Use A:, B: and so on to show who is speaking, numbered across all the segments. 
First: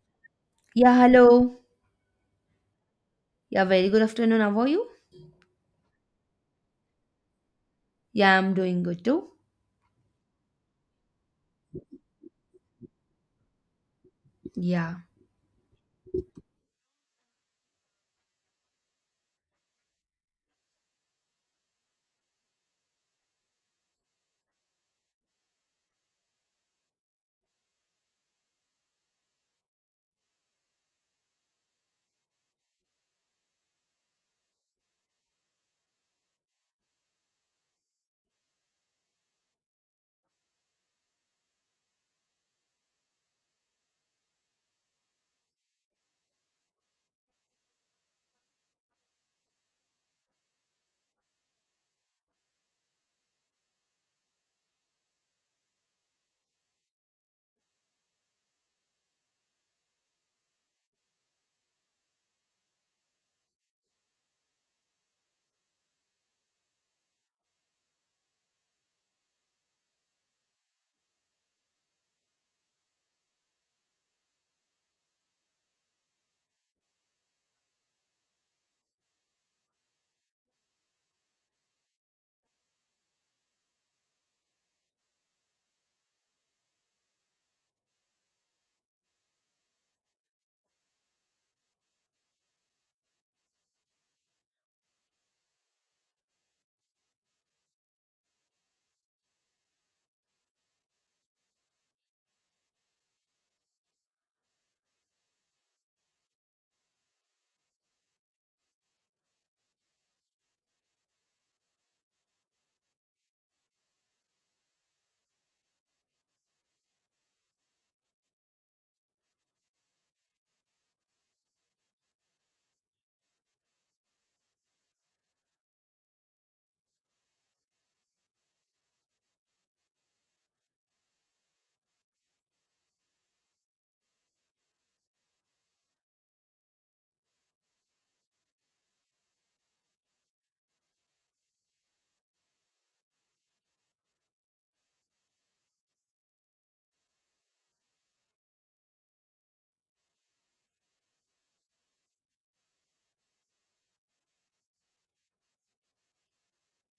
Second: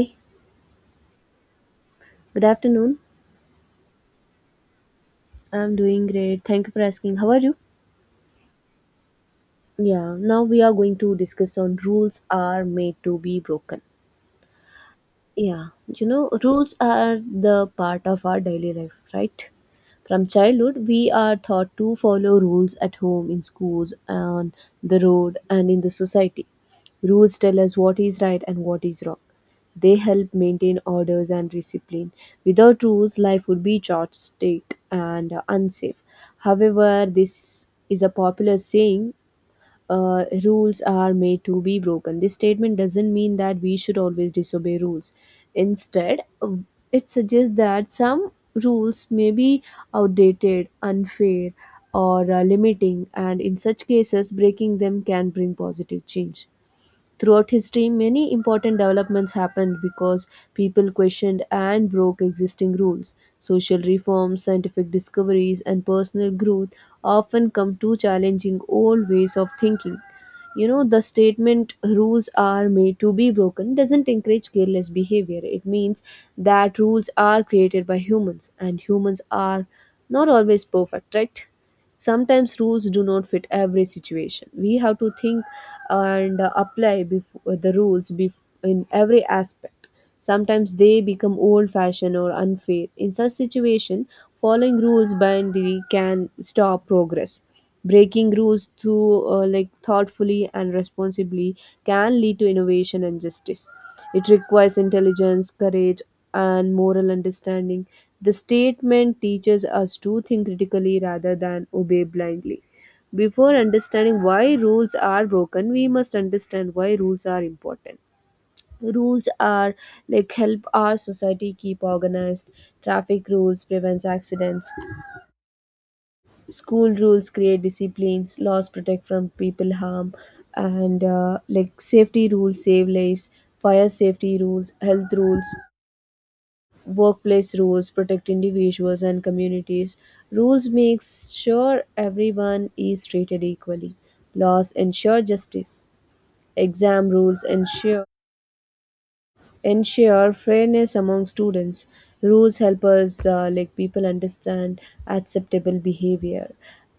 A: Good
B: Yeah, hello.
A: afternoon.
B: Yeah, very good afternoon. How are you?
A: I'm doing great. Thank you for asking. How are you?
B: Yeah, I'm doing good too.
A: Yeah, now we are going to discuss on rules are made to be broken.
B: Yeah.
A: Yeah, rules are the part of our daily life, right? From childhood, we are taught to follow rules at home, in schools, on the road, and in the society. Rules tell us what is right and what is wrong. They help maintain orders and discipline. Without rules, life would be chaotic and unsafe. However, this is a popular saying rules are made to be broken. This statement doesn't mean that we should always disobey rules. Instead, it suggests that some rules may be outdated, unfair, or limiting, and in such cases, breaking them can bring positive change. Throughout history, many important developments happened because people questioned and broke existing rules. Social reforms, scientific discoveries, and personal growth often come to challenging old ways of thinking. The statement rules are made to be broken doesn't encourage careless behavior. It means that rules are created by humans, and humans are not always perfect, right? Sometimes rules do not fit every situation. We have to think and apply the rules in every aspect. Sometimes they become old fashioned or unfair. In such situation, following rules blindly can stop progress. Breaking rules through like thoughtfully and responsibly can lead to innovation and justice. It requires intelligence, courage, and moral understanding. The statement teaches us to think critically rather than obey blindly. Before understanding why rules are broken, we must understand why rules are important. Rules are like help our society keep organized. Traffic rules prevents accidents. School rules create disciplines. Laws protect from people harm, and like safety rules save lives. Fire safety rules, health rules, workplace rules protect individuals and communities. Rules make sure everyone is treated equally. Laws ensure justice. Exam rules ensure fairness among students. Rules help us like people understand acceptable behavior.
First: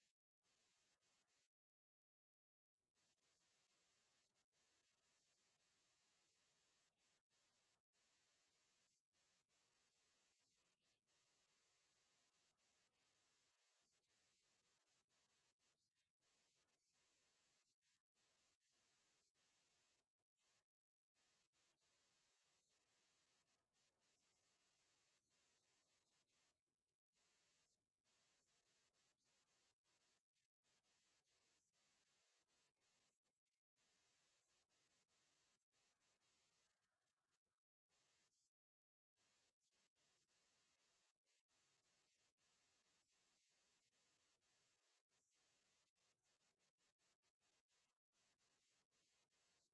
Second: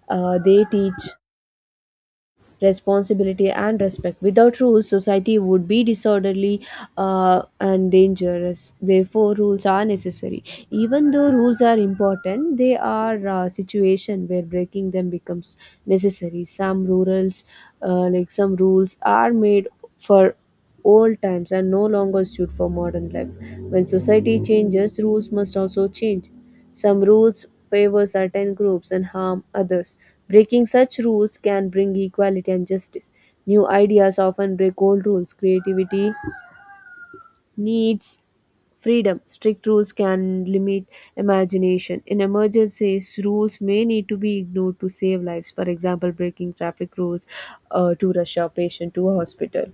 A: They teach responsibility and respect. Without rules, society would be disorderly and dangerous. Therefore, rules are necessary. Even though rules are important, they are a situation where breaking them becomes necessary. Some rurals, like some rules, are made for old times and no longer suit for modern life. When society changes, rules must also change. Some rules favor certain groups and harm others. Breaking such rules can bring equality and justice. New ideas often break old rules. Creativity needs freedom. Strict rules can limit imagination. In emergencies, rules may need to be ignored to save lives. For example, breaking traffic rules to rush a patient to a hospital.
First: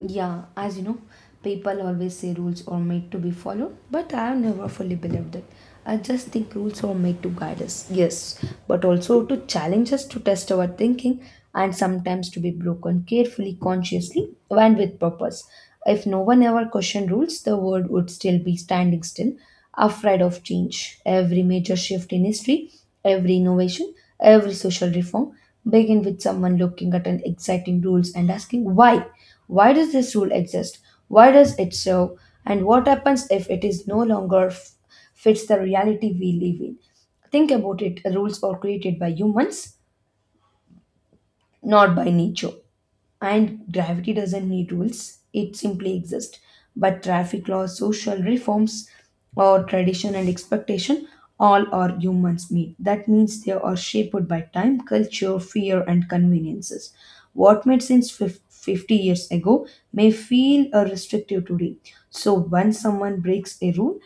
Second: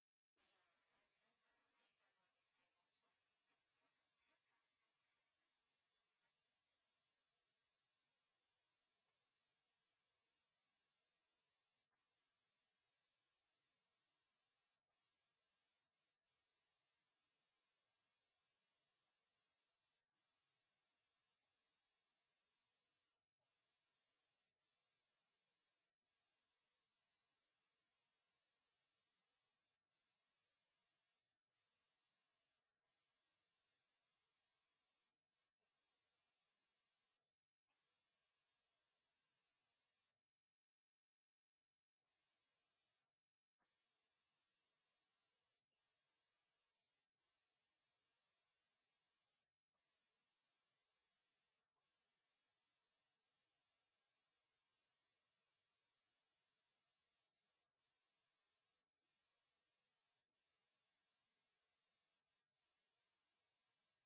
B: Yeah, as you know, people always say rules are made to be followed, but I have never fully believed that. I just think rules are made to guide us, yes, but also to challenge us to test our thinking and sometimes to be broken carefully, consciously, and with purpose. If no one ever questioned rules, the world would still be standing still, afraid of change. Every major shift in history, every innovation, every social reform begin with someone looking at an exciting rules and asking why does this rule exist? Why does it serve? And what happens if it is no longer fits the reality we live in? Think about it. Rules are created by humans, not by nature. And gravity doesn't need rules, it simply exists. But traffic laws, social reforms, or tradition and expectation, all are humans made. That means they are shaped by time, culture, fear, and conveniences. What made sense 50 years ago may feel restrictive today. So, when someone breaks a rule,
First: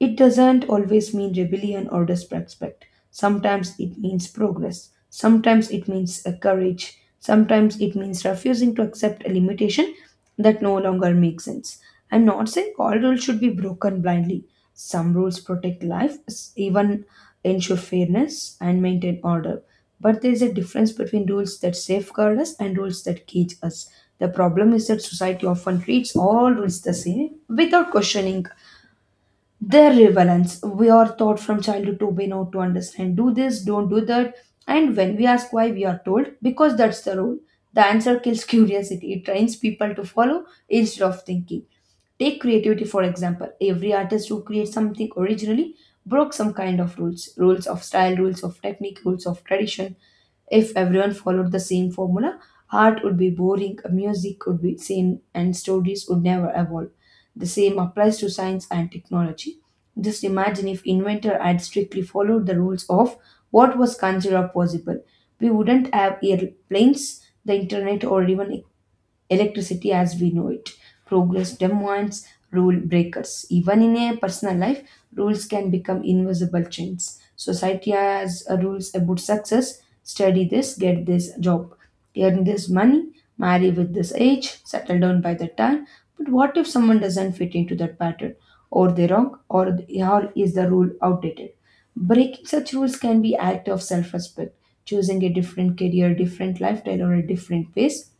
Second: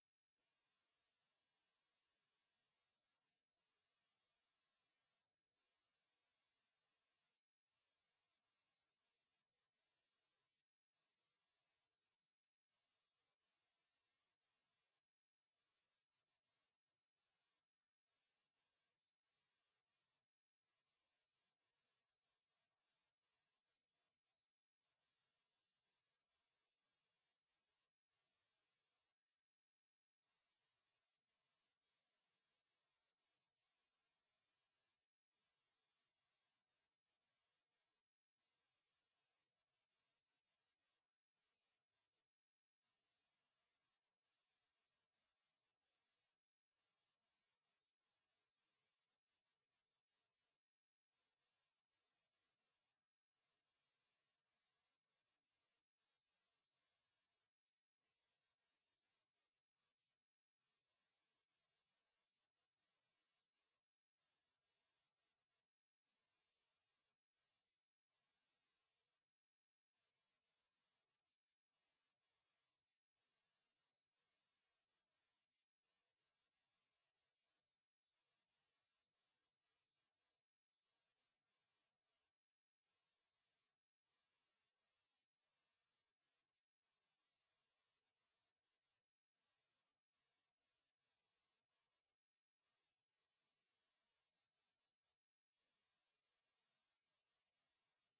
B: it doesn't always mean rebellion or disrespect. Sometimes it means progress. Sometimes it means courage. Sometimes it means refusing to accept a limitation that no longer makes sense. I'm not saying all rules should be broken blindly. Some rules protect life, even ensure fairness and maintain order. But there is a difference between rules that safeguard us and rules that cage us. The problem is that society often treats all rules the same without questioning their relevance. We are taught from childhood to be know to understand. Do this, don't do that. And when we ask why, we are told because that's the rule. The answer kills curiosity. It trains people to follow instead of thinking. Take creativity for example. Every artist who creates something originally broke some kind of rules of style, rules of technique, rules of tradition. If everyone followed the same formula, art would be boring, music would be same, and stories would never evolve. The same applies to science and technology. Just imagine if inventor had strictly followed the rules of what was considered possible. We wouldn't have airplanes, the internet, or even electricity as we know it. Progress demands rule breakers. Even in a personal life, rules can become invisible chains. Society has rules about success study this, get this job, earn this money, marry with this age, settle down by the time. But what if someone doesn't fit into that pattern? Or they're wrong, or is the rule outdated? Breaking such rules can be act of self-respect, choosing a different career, different lifestyle, or a different pace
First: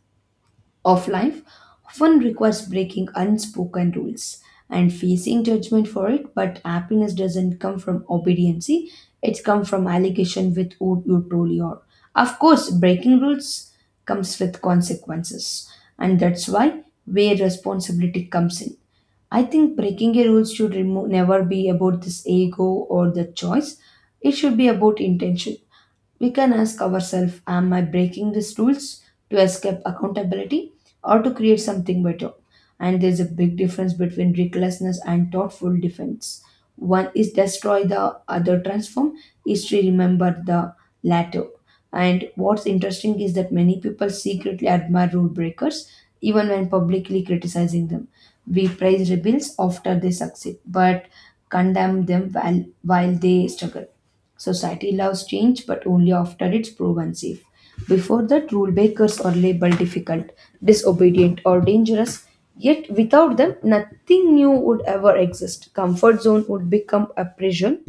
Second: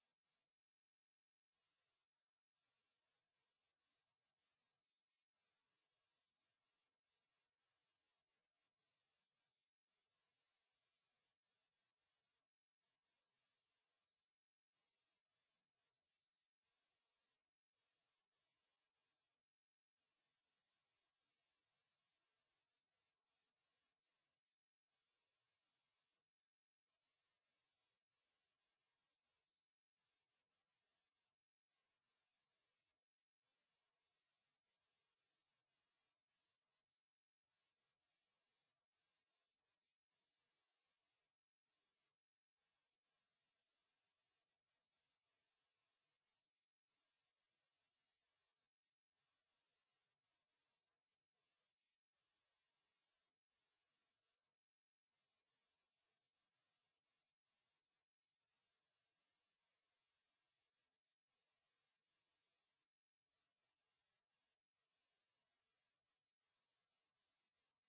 B: of life often requires breaking unspoken rules and facing judgment for it, but happiness doesn't come from obedience. It comes from allegation with who you truly are. Of course, breaking rules comes with consequences, and that's why where responsibility comes in. I think breaking a rule should never be about this ego or the choice. It should be about intention. We can ask ourselves, am I breaking these rules to escape accountability or to create something better? And there's a big difference between recklessness and thoughtful defense. One is destroy the other, transform. History to remember the latter. And what's interesting is that many people secretly admire rule breakers even when publicly criticizing them. We praise rebels after they succeed but condemn them while they struggle. Society loves change, but only after it's proven safe. Before that, rule breakers are labeled difficult, disobedient, or dangerous. Yet, without them, nothing new would ever exist. Comfort zone would become a prison.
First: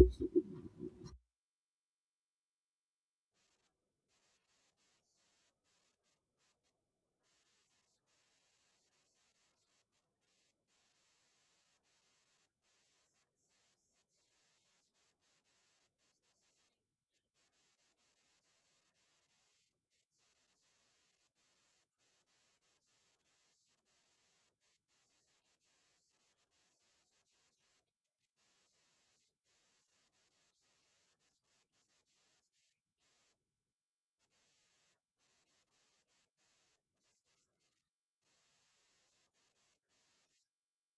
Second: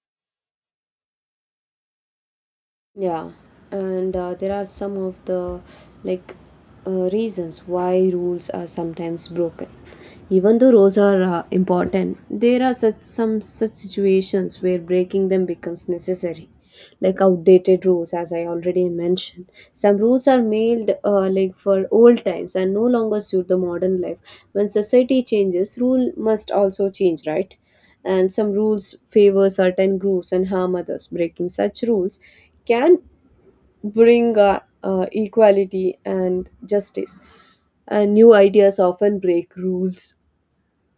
A: Yeah, and there are some of the like reasons why rules are sometimes broken. Even though rules are important, there are such some such situations where breaking them becomes necessary. Like outdated rules, as I already mentioned, some rules are made like for old times and no longer suit the modern life. When society changes, rule must also change, right? And some rules favor certain groups and harm others. Breaking such rules can bring equality and justice, and new ideas often break rules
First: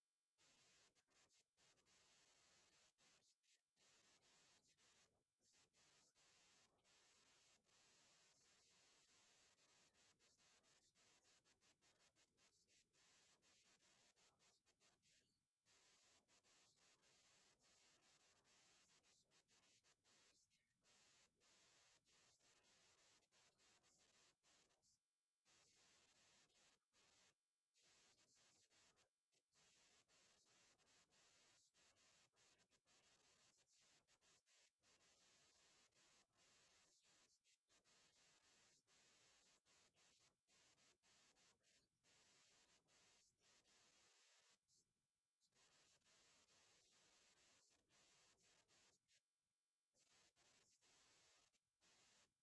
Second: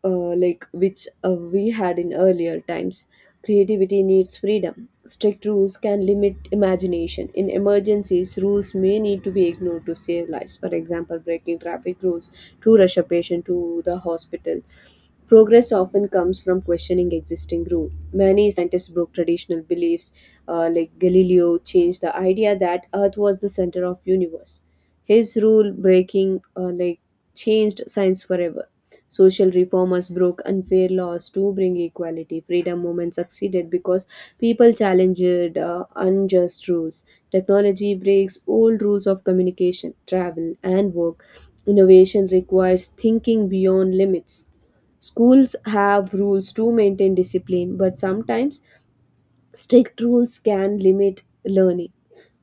A: uh, like which we had in earlier times. Creativity needs freedom. Strict rules can limit imagination. In emergencies, rules may need to be ignored to save lives. For example, breaking traffic rules to rush a patient to the hospital. Progress often comes from questioning existing rules. Many scientists broke traditional beliefs, like Galileo changed the idea that Earth was the center of universe. His rule breaking, like, changed science forever. Social reformers broke unfair laws to bring equality. Freedom movement succeeded because people challenged unjust rules. Technology breaks old rules of communication, travel, and work. Innovation requires thinking beyond limits. Schools have rules to maintain discipline, but sometimes strict rules can limit learning.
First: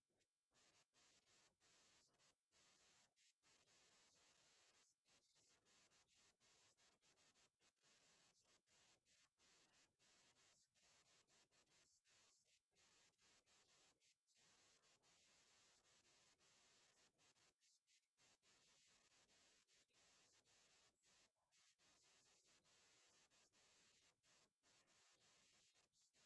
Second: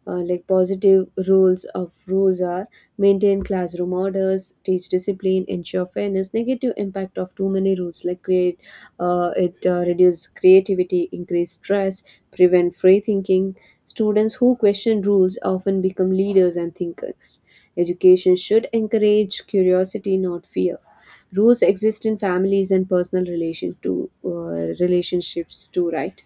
A: Like, positive rules of rules are maintain classroom orders, teach discipline, ensure fairness. Negative impact of too many rules, like create it reduce creativity, increase stress, prevent free thinking. Students who question rules often become leaders and thinkers. Education should encourage curiosity, not fear. Rules exist in families and personal relation to relationships too, right?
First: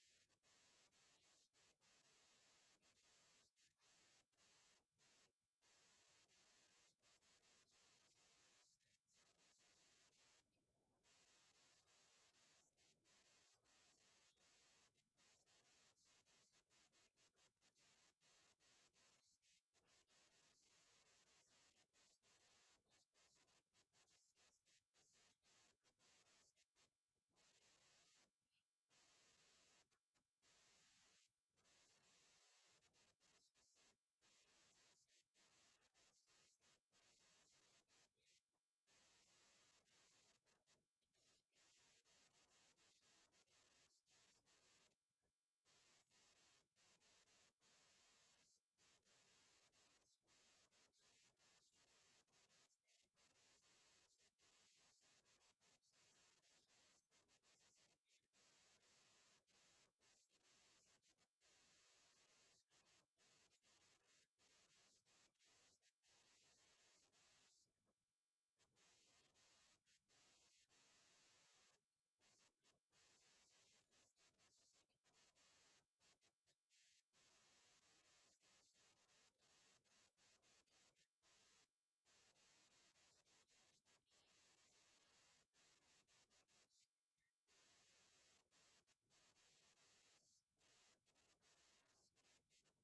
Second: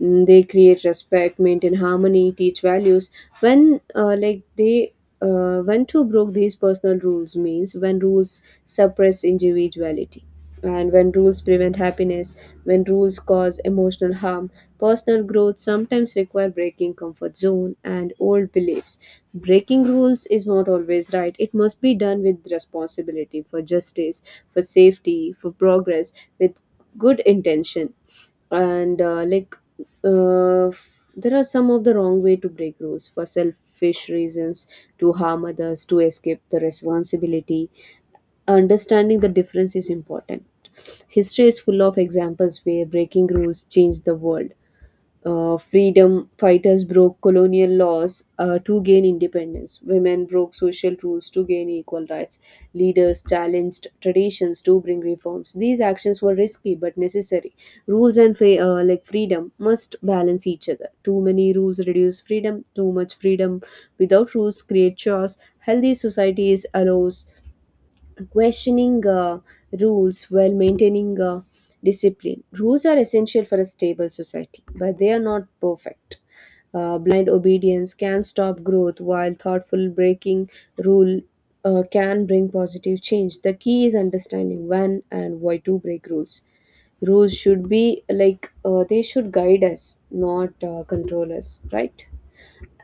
A: They create respect, maintain harmony, teach values. When like they when to broke these personal rules means when rules suppress individuality, and when rules prevent happiness, when rules cause emotional harm. Personal growth sometimes require breaking comfort zone and old beliefs. Breaking rules is not always right. It must be done with responsibility, for justice, for safety, for progress, with good intention. And like uh, f- there are some of the wrong way to break rules, for selfish reasons, to harm others, to escape the responsibility. Understanding the difference is important. History is full of examples where breaking rules changed the world. Freedom fighters broke colonial laws to gain independence. Women broke social rules to gain equal rights. Leaders challenged traditions to bring reforms. These actions were risky but necessary. Rules and like freedom must balance each other. Too many rules reduce freedom. Too much freedom without rules create chaos. Healthy societies allows questioning rules while maintaining discipline. Rules are essential for a stable society, but they are not perfect. Blind obedience can stop growth, while thoughtful breaking rule can bring positive change. The key is understanding when and why to break rules. Rules should be like they should guide us, not control us, right?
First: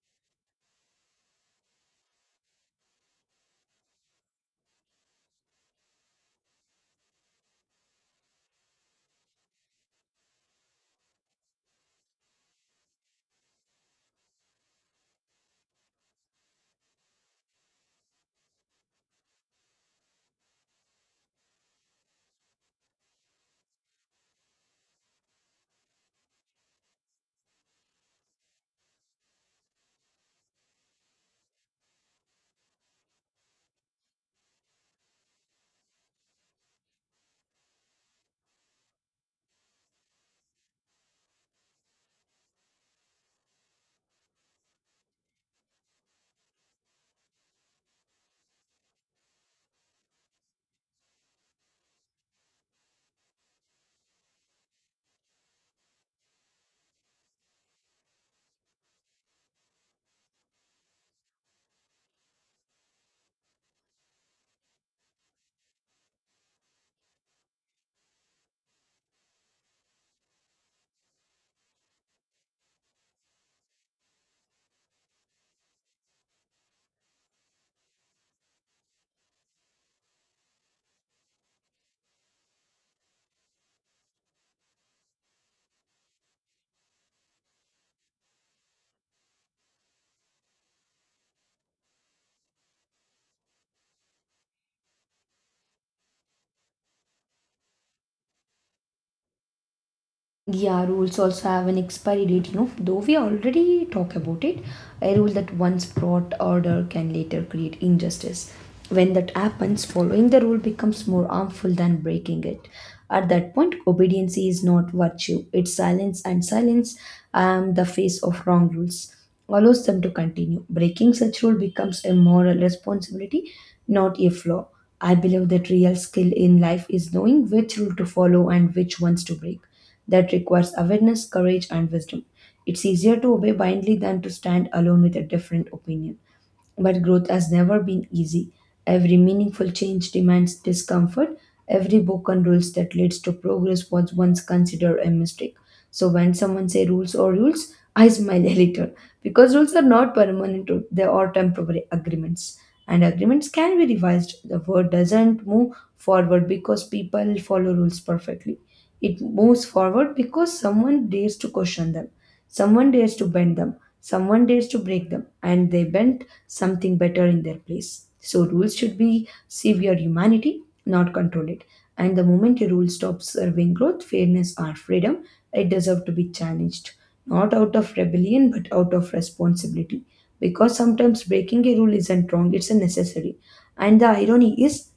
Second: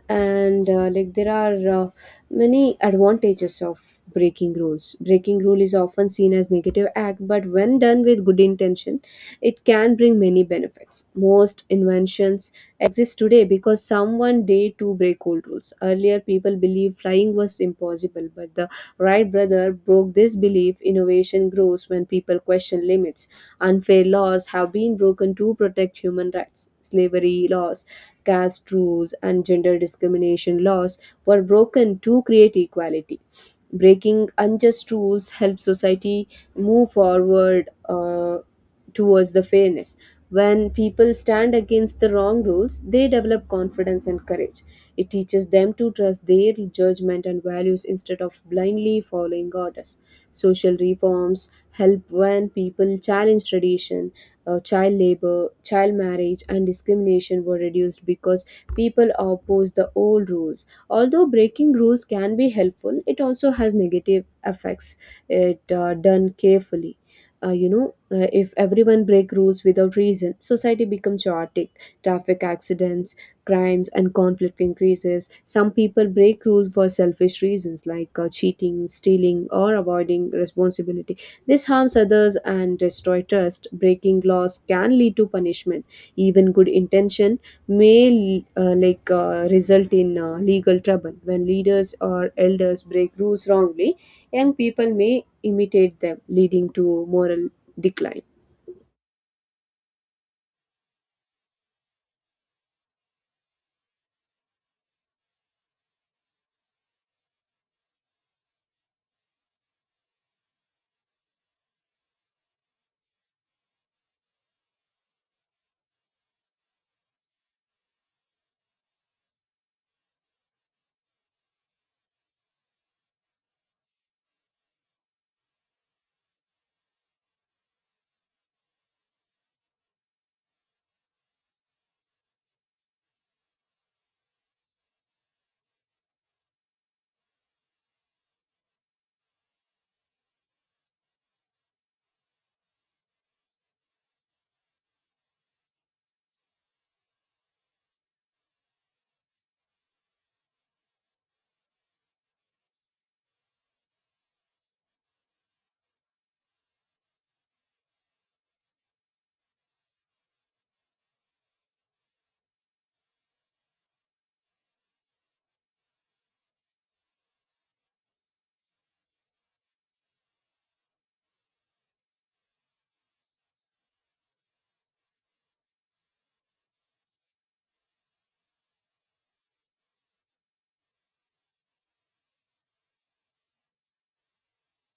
A: And like there are many advantages of breaking rules. Breaking rule is often seen as negative act, but when done with good intention, it can bring many benefits. Most inventions exist today because someone dared to break old rules. Earlier, people believed flying was impossible, but the Wright brother broke this belief. Innovation grows when people question limits. Unfair laws have been broken to protect human rights. Slavery laws, caste rules, and gender discrimination laws were broken to create equality. Breaking unjust rules helps society move forward towards the fairness. When people stand against the wrong rules, they develop confidence and courage. It teaches them to trust their judgment and values instead of blindly following orders. Social reforms help when people challenge tradition, child labor, child marriage, and discrimination were reduced because people opposed the old rules. Although breaking rules can be helpful, it also has negative effects. It done carefully. If everyone break rules without reason, society becomes chaotic. Traffic accidents, crimes, and conflict increases. Some people break rules for selfish reasons like cheating, stealing, or avoiding responsibility. This harms others and destroys trust. Breaking laws can lead to punishment. Even good intention may like result in legal trouble. When leaders or elders break rules wrongly, young people may imitate them, leading to moral decline.
B: Yeah, rules also have an expiry date. Though we already talk about it, a rule that once brought order can later create injustice. When that happens, following the rule becomes more harmful than breaking it. At that point, obedience is not virtue. It's silence, and silence, the face of wrong rules, allows them to continue. Breaking such rule becomes a moral responsibility, not a flaw. I believe that real skill in life is knowing which rule to follow and which ones to break. That requires awareness, courage, and wisdom. It's easier to obey blindly than to stand alone with a different opinion. But growth has never been easy. Every meaningful change demands discomfort. Every broken rules that leads to progress was once considered a mistake. So when someone say rules or rules, I smile a little because rules are not permanent; rules. They are temporary agreements, and agreements can be revised. The world doesn't move forward because people follow rules perfectly. It moves forward because someone dares to question them. Someone dares to bend them, someone dares to break them, and they bent something better in their place. So, rules should be serve your humanity, not control it. And the moment a rule stops serving growth, fairness, or freedom, it deserves to be challenged, not out of rebellion but out of responsibility. Because sometimes breaking a rule isn't wrong, it's a necessary. And the irony is,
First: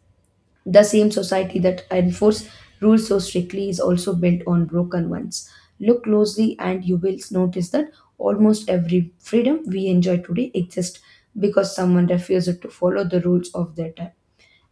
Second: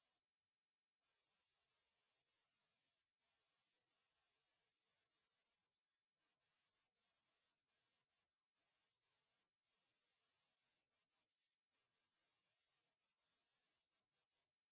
B: the same society that enforces rules so strictly is also built on broken ones. Look closely and you will notice that almost every freedom we enjoy today exists because someone refused to follow the rules of their time.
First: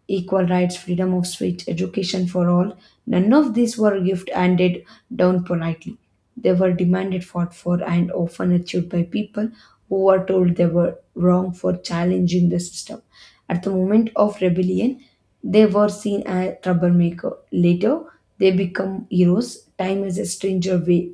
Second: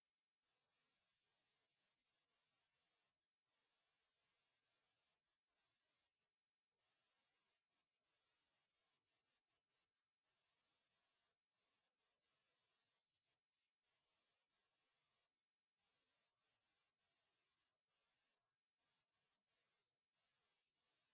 B: Equal rights, freedom of speech, education for all, none of these were gift handed down politely. They were demanded, fought for, and often achieved by people who were told they were wrong for challenging the system. At the moment of rebellion, they were seen as troublemaker. Later, they become heroes. Time is a stranger way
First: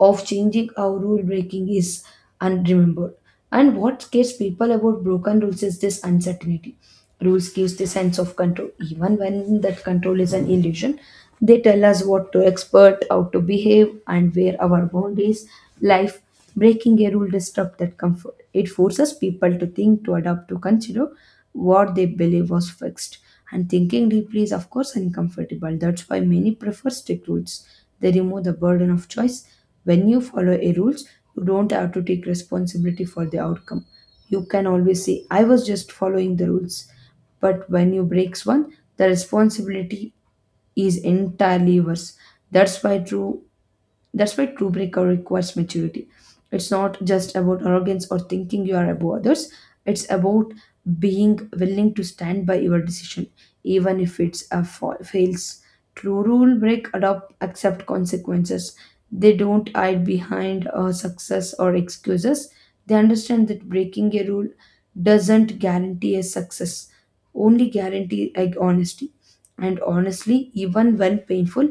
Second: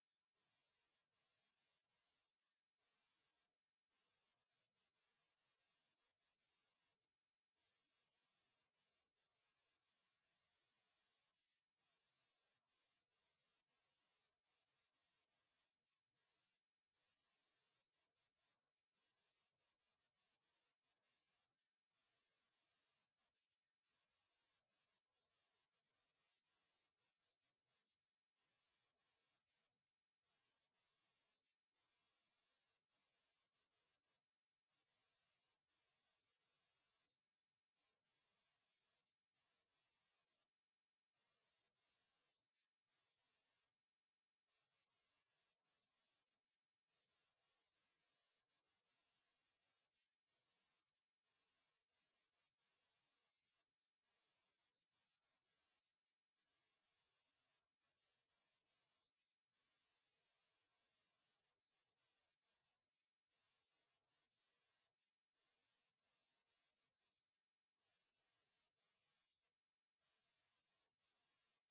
B: of changing how rule breaking is unremembered. And what scares people about broken rules is this uncertainty. Rules gives the sense of control, even when that control is an illusion. They tell us what to expect, how to behave, and where our boundaries life breaking a rule disrupts that comfort. It forces people to think, to adapt, to consider what they believe was fixed. And thinking deeply is, of course, uncomfortable. That's why many prefer strict rules. They remove the burden of choice. When you follow a rules, you don't have to take responsibility for the outcome. You can always say, I was just following the rules. But when you breaks one, the responsibility is entirely yours. That's why true that's why true breaker requires maturity. It's not just about arrogance or thinking you are above others. It's about being willing to stand by your decision, even if it's a fails. True rule break adopt accept consequences. They don't hide behind success or excuses. They understand that breaking a rule doesn't guarantee a success, only guarantee like honesty. And honestly, even when painful,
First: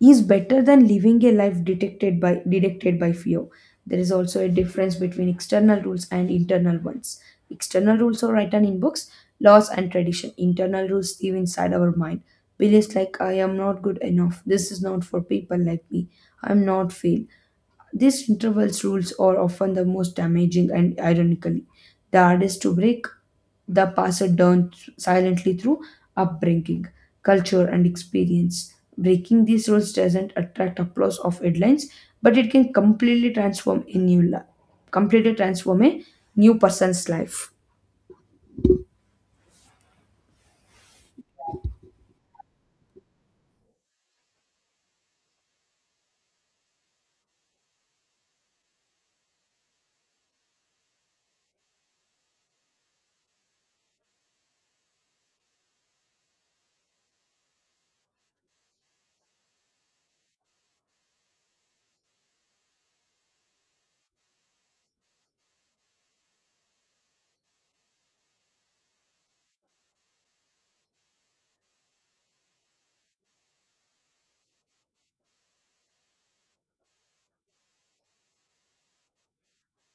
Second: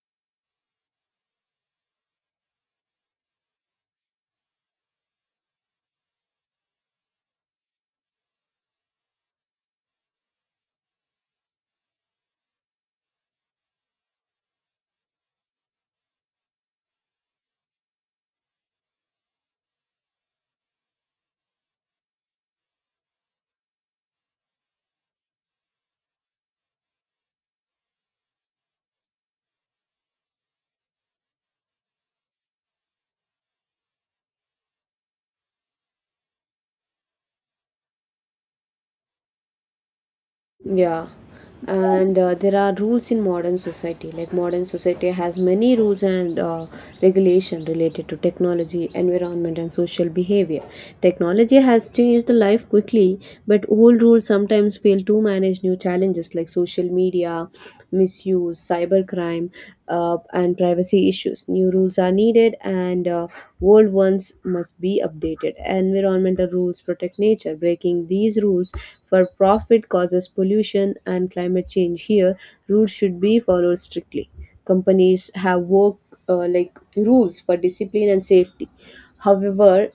B: is better than living a life detected by dictated by fear. There is also a difference between external rules and internal ones. External rules are written in books, laws and tradition. Internal rules live inside our mind, beliefs like I am not good enough, this is not for people like me, I'm not fail. These intervals rules are often the most damaging and ironically the hardest to break. The passed down silently through upbringing, culture, and experience. Breaking these rules doesn't attract applause of headlines, but it can completely transform a new life, completely transform a new person's life.
A: Yeah, and there are rules in modern society. Like modern society has many rules and regulation related to technology, environment, and social behavior. Technology has changed the life quickly, but old rules sometimes fail to manage new challenges like social media, misuse, cybercrime, and privacy issues. New rules are needed, and old ones must be updated. Environmental rules protect nature. Breaking these rules for profit causes pollution and climate change. Here, rules should be followed strictly. Companies have work like rules for discipline and safety. However,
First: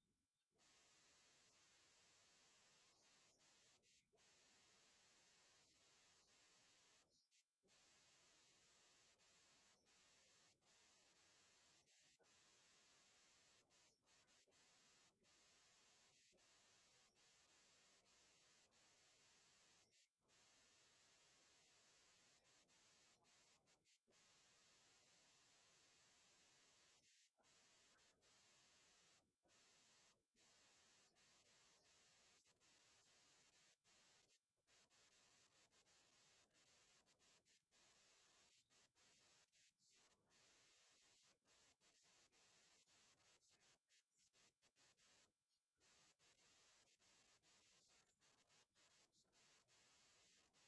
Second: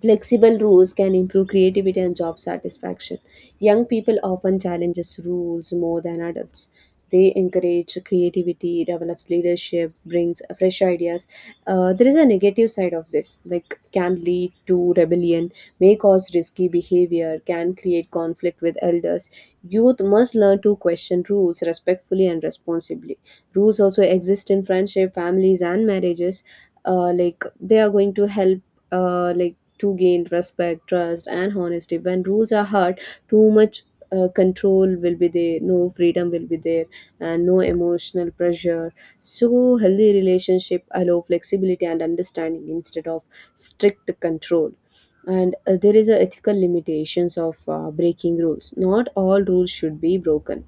A: flexible rules can improve creativity and job satisfaction. Young people often challenges rules more than adults. They encourage creativity, develops leadership, brings fresh ideas. There is a negative side of this, like can lead to rebellion, may cause risky behavior, can create conflict with elders. Youth must learn to question rules respectfully and responsibly. Rules also exist in friendship, families, and marriages. Like, they are going to help like to gain respect, trust, and honesty. When rules are hard, too much control will be there, no freedom will be there, and no emotional pressure. So, healthy relationship allow flexibility and understanding instead of strict control. And there is a ethical limitations of breaking rules. Not all rules should be broken,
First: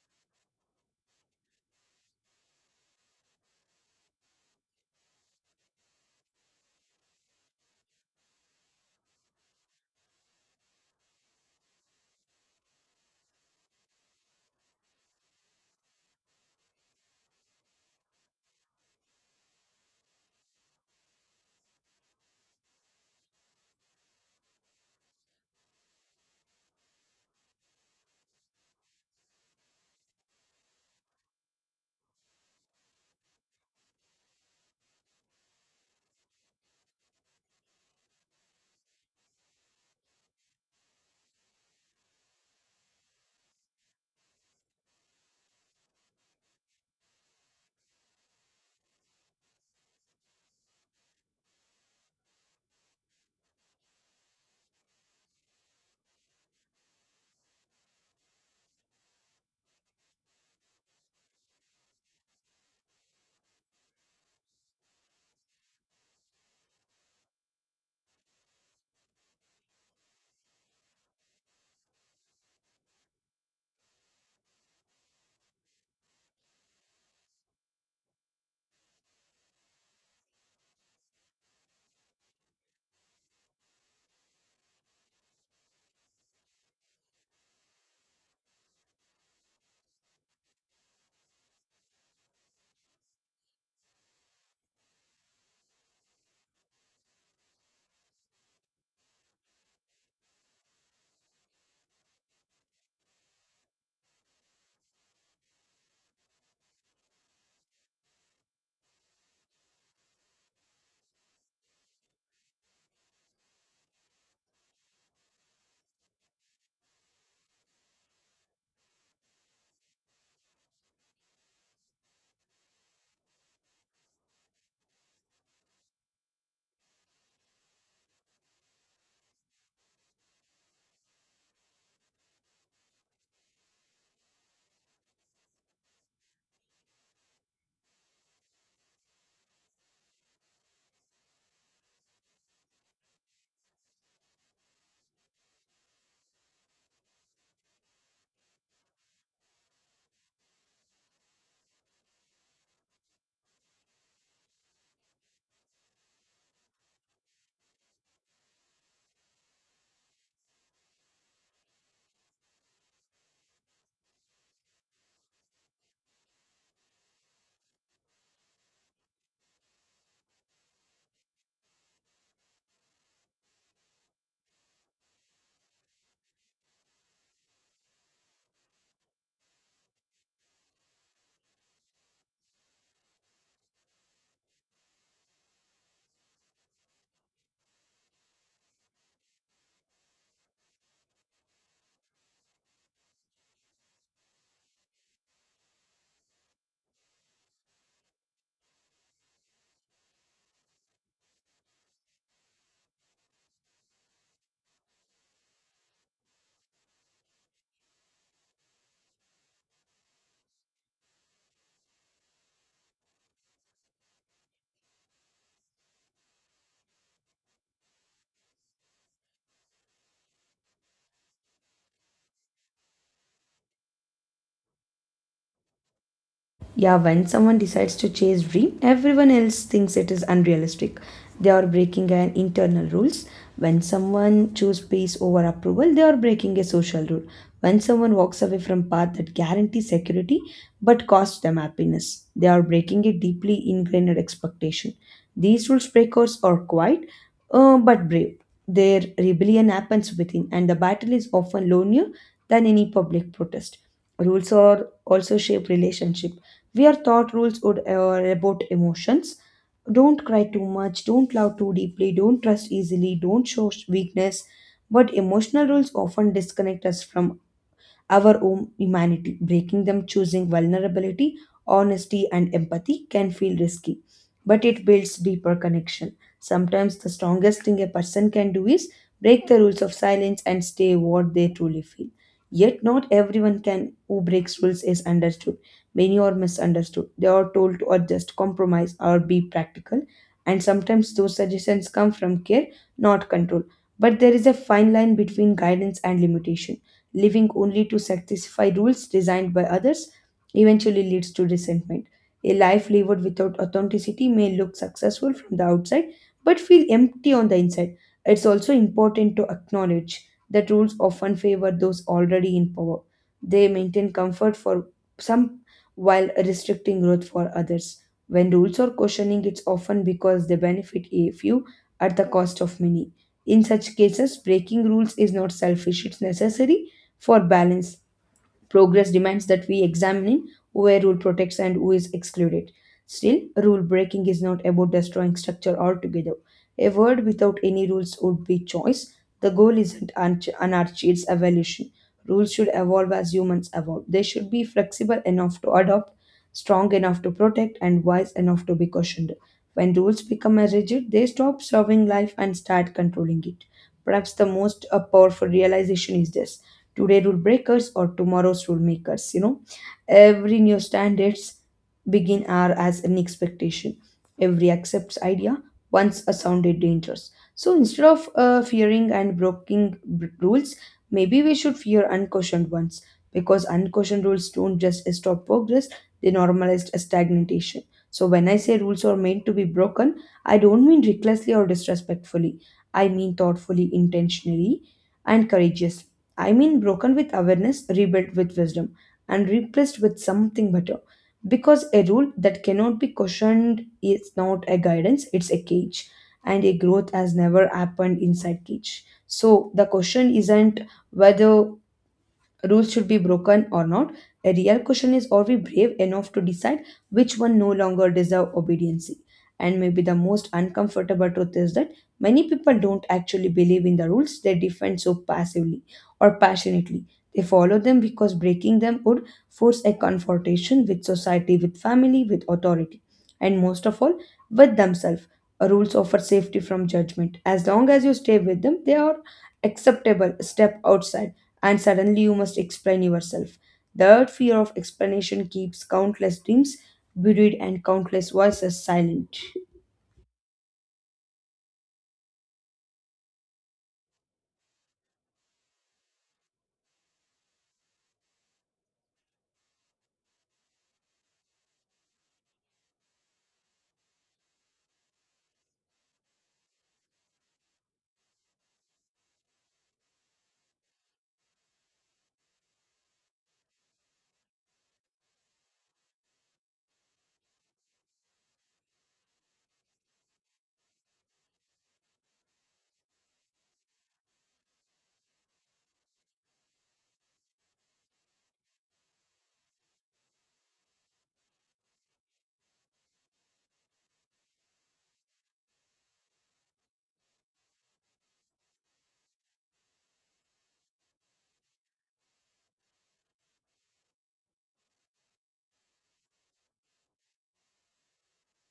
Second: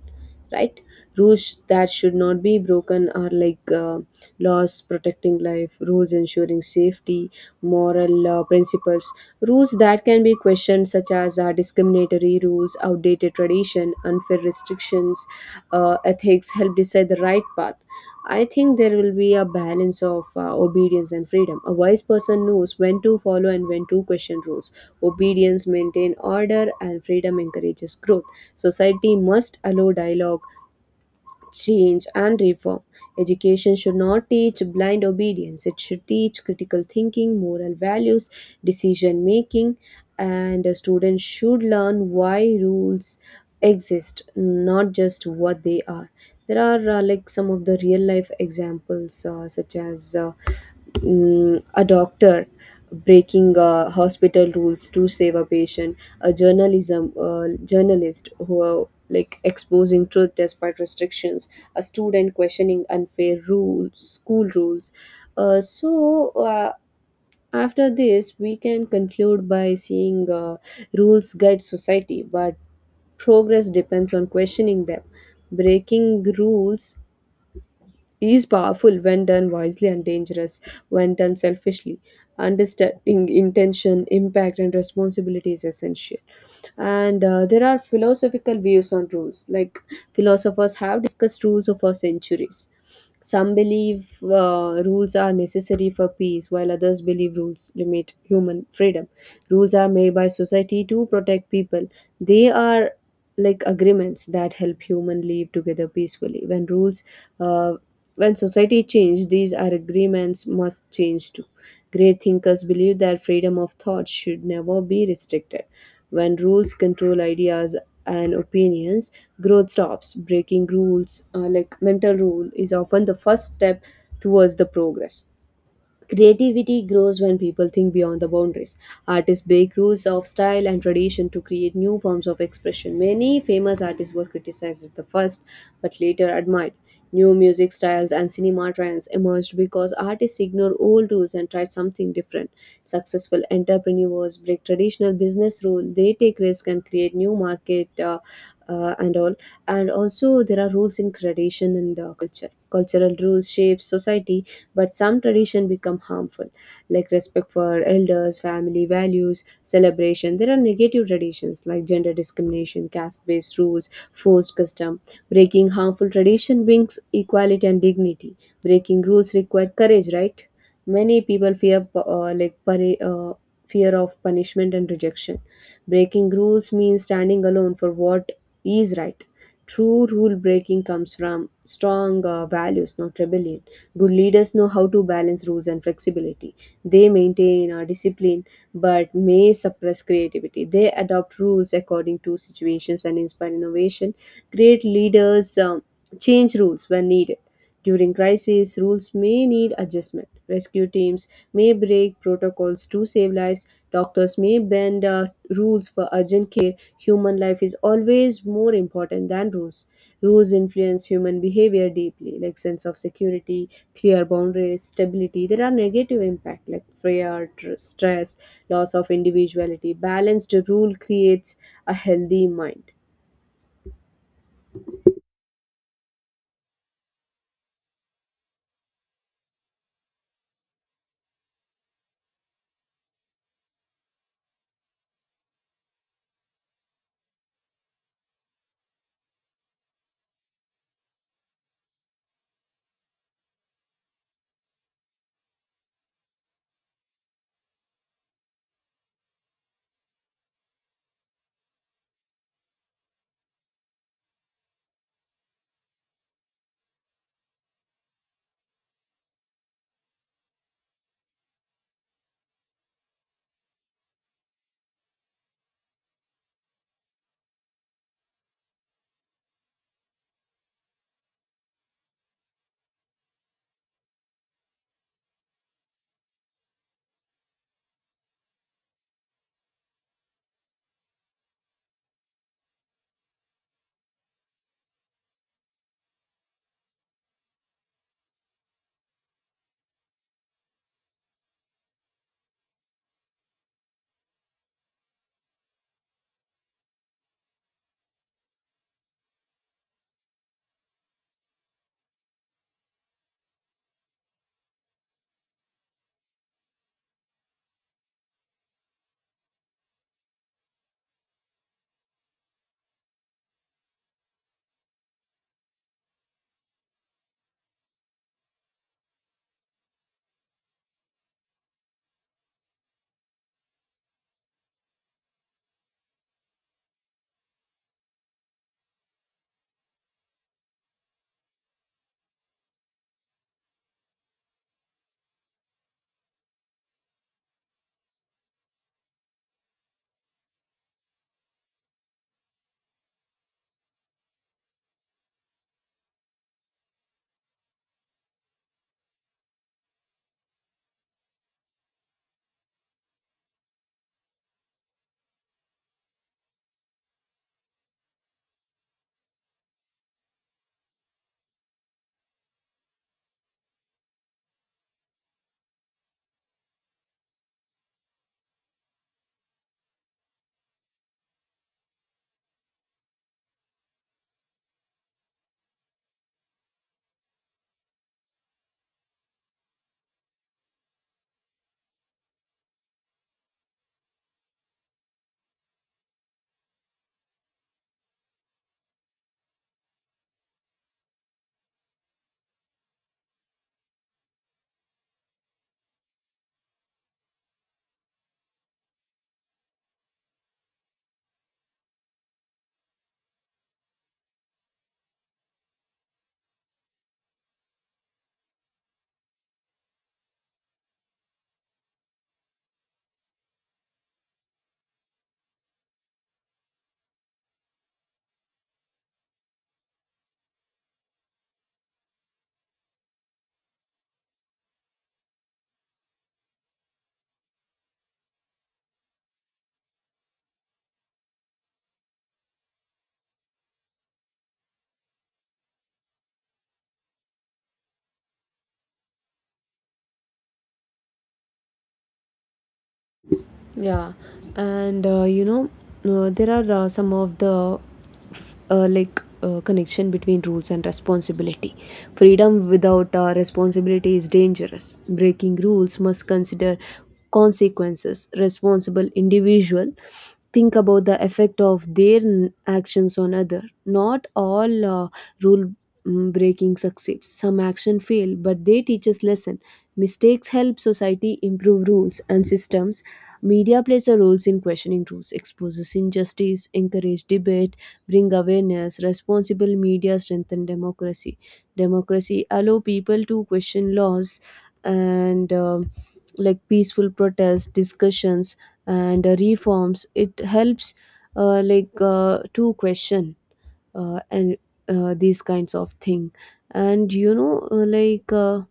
A: right? Rules that should not be broken are like laws protecting life, rules ensuring safety, moral principles. Rules that can be questioned such as discriminatory rules, outdated tradition, unfair restrictions. Ethics help decide the right path. I think there will be a balance of obedience and freedom. A wise person knows when to follow and when to question rules. Obedience maintains order and freedom encourages growth. Society must allow dialogue, change, and reform. Education should not teach blind obedience, it should teach critical thinking, moral values, decision making, and a student should learn why rules exist, not just what they are. There are like some of the real life examples, a doctor breaking hospital rules to save a patient, a journalism journalist who are like exposing truth despite restrictions, a student questioning unfair rules, school rules. uh, so uh, After this we can conclude by seeing rules guide society, but progress depends on questioning them. Breaking rules is powerful when done wisely and dangerous when done selfishly. Understanding intention, impact, and responsibility is essential. And There are philosophical views on rules. Like, philosophers have discussed rules for centuries. Some believe rules are necessary for peace, while others believe rules limit human freedom. Rules are made by society to protect people. They are like agreements that help human live together peacefully. Uh, when society changes, these are agreements must change too. Great thinkers believe that freedom of thought should never be restricted. When rules control ideas and opinions, growth stops. Breaking rules, like mental rule, is often the first step towards the progress. Creativity grows when people think beyond the boundaries. Artists break rules of style and tradition to create new forms of expression. Many famous artists were criticized at the first, but later admired. New music styles and cinema trends emerged because artists ignored old rules and tried something different. Successful entrepreneurs break traditional business rules, they take risks and create new market and all. And also, there are rules in tradition and culture. Cultural rules shape society, but some tradition become harmful, like respect for elders, family values, celebration. There are negative traditions like gender discrimination, caste based rules, forced custom. Breaking harmful tradition brings equality and dignity. Breaking rules require courage, right? Many people fear, fear of punishment and rejection. Breaking rules means standing alone for what is right. True rule breaking comes from strong values, not rebellion. Good leaders know how to balance rules and flexibility. They maintain our discipline but may suppress creativity. They adopt rules according to situations and inspire innovation. Great leaders change rules when needed. During crises, rules may need adjustment. Rescue teams may break protocols to save lives. Doctors may bend rules for urgent care. Human life is always more important than rules. Rules influence human behavior deeply, like sense of security, clear boundaries, stability. There are negative impact like stress, loss of individuality. Balanced rule creates a healthy mind.
B: Yeah, when someone decides to chase dream, everyone else thinks it is unrealistic. They are breaking an internal rules. When someone choose peace over approval, they are breaking a social rule. When someone walks away from path that guarantees security but costs them happiness, they are breaking a deeply ingrained expectation. These rules breakers are quiet, but brave. Their rebellion happens within, and the battle is often lonelier than any public protest. Rules are also shape relationship where thought rules would about emotions. Don't cry too much, don't love too deeply, don't trust easily, don't show weakness. But emotional rules often disconnect us from our own humanity. Breaking them, choosing vulnerability, honesty, and empathy can feel risky, but it builds deeper connection. Sometimes the strongest thing a person can do is break the rules of silence and stay what they truly feel. Yet not everyone can who breaks rules is understood. Many are misunderstood. They are told to adjust, compromise, or be practical. And sometimes those suggestions come from care, not control. But there is a fine line between guidance and limitation. Living only to satisfy rules designed by others eventually leads to resentment. A life lived without authenticity may look successful from the outside but feel empty on the inside. It's also important to acknowledge that rules often favor those already in power. They maintain comfort for some while restricting growth for others. When rules are questioning, it's often because they benefit a few at the cost of many. In such cases, breaking rules is not selfish, it's necessary for balance. Progress demands that we examine where rule protects and who is excluded. Still, rule breaking is not about destroying structure altogether. A world without any rules would be choice. The goal isn't anarchy, it's evolution. Rules should evolve as humans evolve. They should be flexible enough to adopt, strong enough to protect, and wise enough to be cautioned. When rules become rigid, they stop serving life and start controlling it. Perhaps the most powerful realization is this: today rule breakers or tomorrow's rule makers. Every new standards begin are as an expectation. Every accepts idea once a sounded dangerous. So instead of fearing and breaking rules, maybe we should fear unquestioned ones, because unquestioned rules don't just stop progress, they normalize a stagnation. So when I say rules are meant to be broken, I don't mean recklessly or disrespectfully. I mean thoughtfully, intentionally, and courageously. I mean, broken with awareness, rebuilt with wisdom, and replaced with something better. Because a rule that cannot be questioned is not a guidance, it's a cage. And a growth has never happened inside cage. So the question isn't whether rules should be broken or not. A real question is, are we brave enough to decide which one no longer deserve obedience? And maybe the most uncomfortable truth is that many people don't actually believe in the rules they defend so passively or passionately. They follow them because breaking them would force a confrontation with society, with family, with authority, and most of all, with themselves. Rules offer safety from judgment. As long as you stay with them, they are acceptable. Step outside and suddenly you must explain yourself. That fear of explanation keeps countless dreams buried and countless voices silent.
A: Yeah. and you know there are some of the connection between rules and responsibility. Freedom without responsibility is dangerous. Breaking rules must consider consequences. Responsible individual think about the effect of their actions on other. Not all rule breaking succeeds, some action fail, but they teach us lesson. Mistakes help society improve rules and systems. Media plays a role in questioning truth, exposes injustice, encourage debate, bring awareness. Responsible media strengthen democracy. Democracy allow people to question laws and like peaceful protests, discussions, and reforms. It helps to question and these kinds of thing. And you know, uh, like. Uh,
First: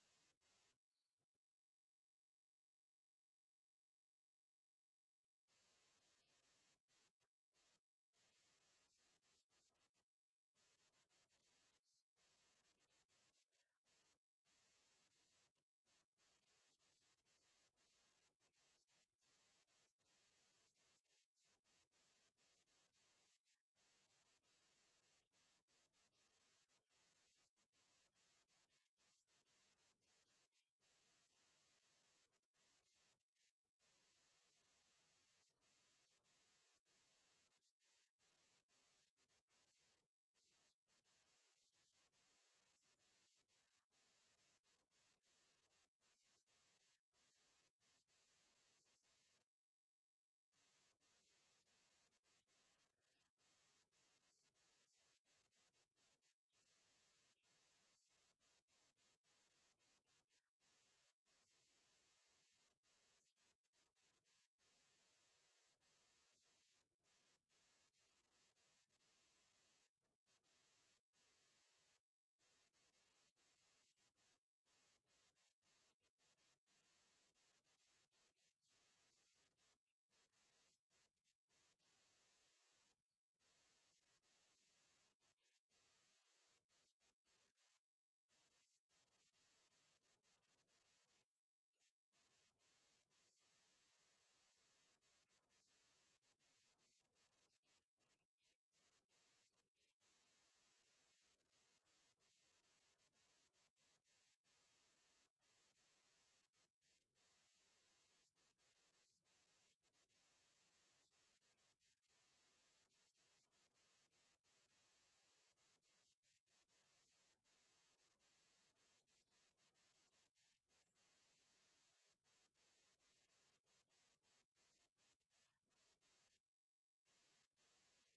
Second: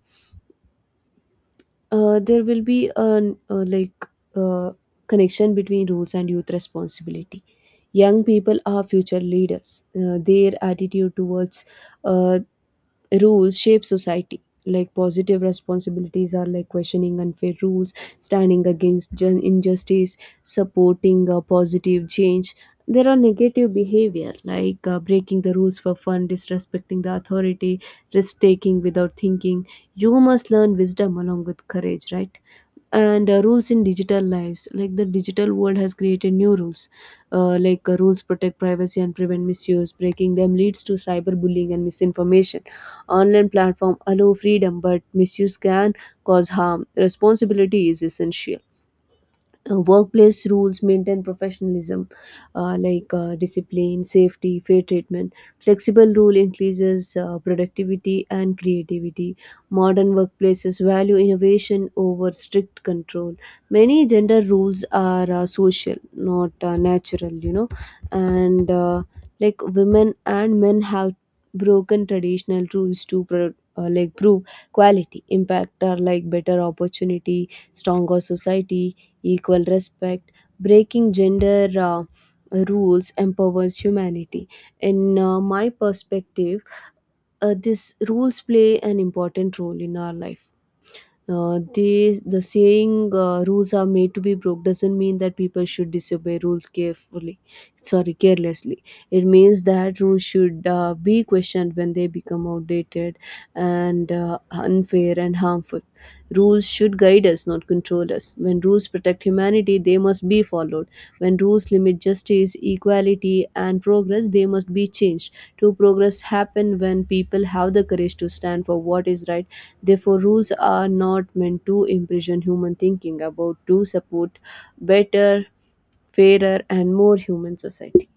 A: uh, there will be an uh, connection between rules and youth responsibility. Young people are future leaders. Their attitude towards uh, rules shape society, like positive responsibilities are like questioning unfair rules, standing against injustice, supporting a positive change. There are negative behavior like breaking the rules for fun, disrespecting the authority, risk taking without thinking. You must learn wisdom along with courage, right? And rules in digital lives, like, the digital world has created new rules. Rules protect privacy and prevent misuse. Breaking them leads to cyberbullying and misinformation. Online platform allow freedom, but misuse can cause harm. Responsibility is essential. Workplace rules maintain professionalism, discipline, safety, fair treatment. Flexible rule increases productivity and creativity. Modern workplaces value innovation over strict control. Many gender rules are social, not natural, you know? And like, women and men have broken traditional rules to prove quality. Impact are like better opportunity, stronger society, equal respect. Breaking gender rules empowers humanity. In my perspective, these rules play an important role in our life. The saying rules are made to be broke doesn't mean that people should disobey rules carefully, sorry, carelessly. It means that rules should be questioned when they become outdated and unfair and harmful. Rules should guide us, not control us. When rules protect humanity, they must be followed. When rules limit justice, equality, and progress, they must be changed. True progress happen when people have the courage to stand for what is right. Therefore, rules are not meant to imprison human thinking about to support better, fairer, and more human society.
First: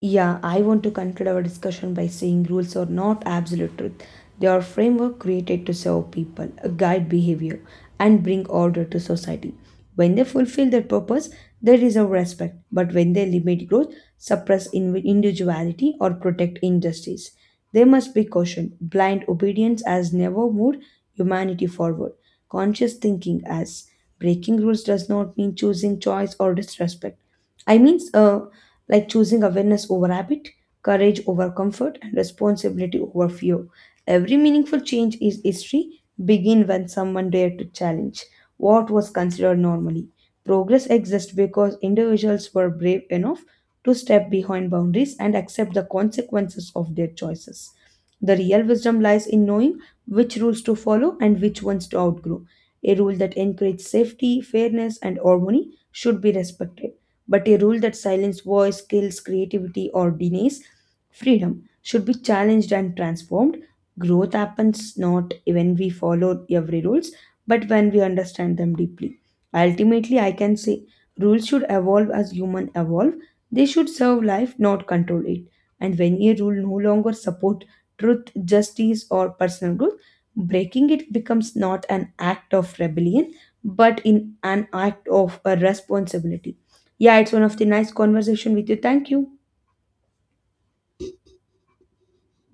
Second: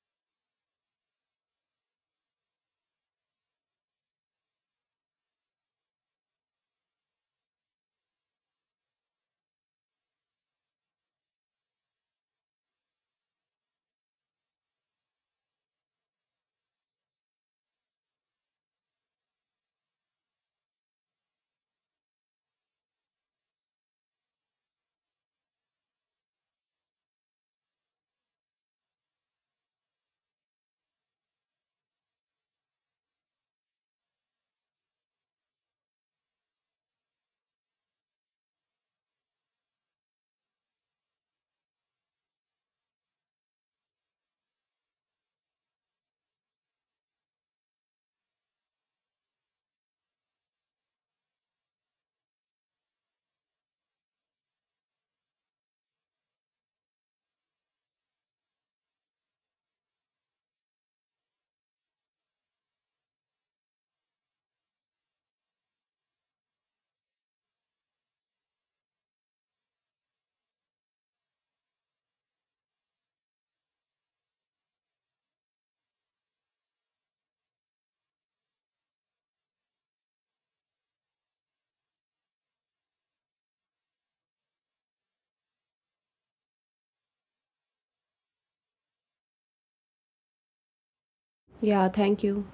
B: Yeah, I want to conclude our discussion by saying rules are not absolute truth. They are framework created to serve people, guide behavior, and bring order to society. When they fulfill their purpose, they deserve respect. But when they limit growth, suppress individuality, or protect injustice, they must be cautioned. Blind obedience has never moved humanity forward. Conscious thinking as breaking rules does not mean choosing choice or disrespect. I mean, like, choosing awareness over habit, courage over comfort, and responsibility over fear. Every meaningful change in history begin when someone dared to challenge what was considered normally. Progress exists because individuals were brave enough to step behind boundaries and accept the consequences of their choices. The real wisdom lies in knowing which rules to follow and which ones to outgrow. A rule that encourages safety, fairness, and harmony should be respected, but a rule that silences voice, kills creativity, or denies freedom should be challenged and transformed. Growth happens not when we follow every rules, but when we understand them deeply. Ultimately, I can say rules should evolve as human evolve. They should serve life, not control it. And when a rule no longer support truth, justice, or personal growth, breaking it becomes not an act of rebellion but in an act of a responsibility. Yeah, it's one of the nice conversation with you. Thank you.
A: Yeah, thank you.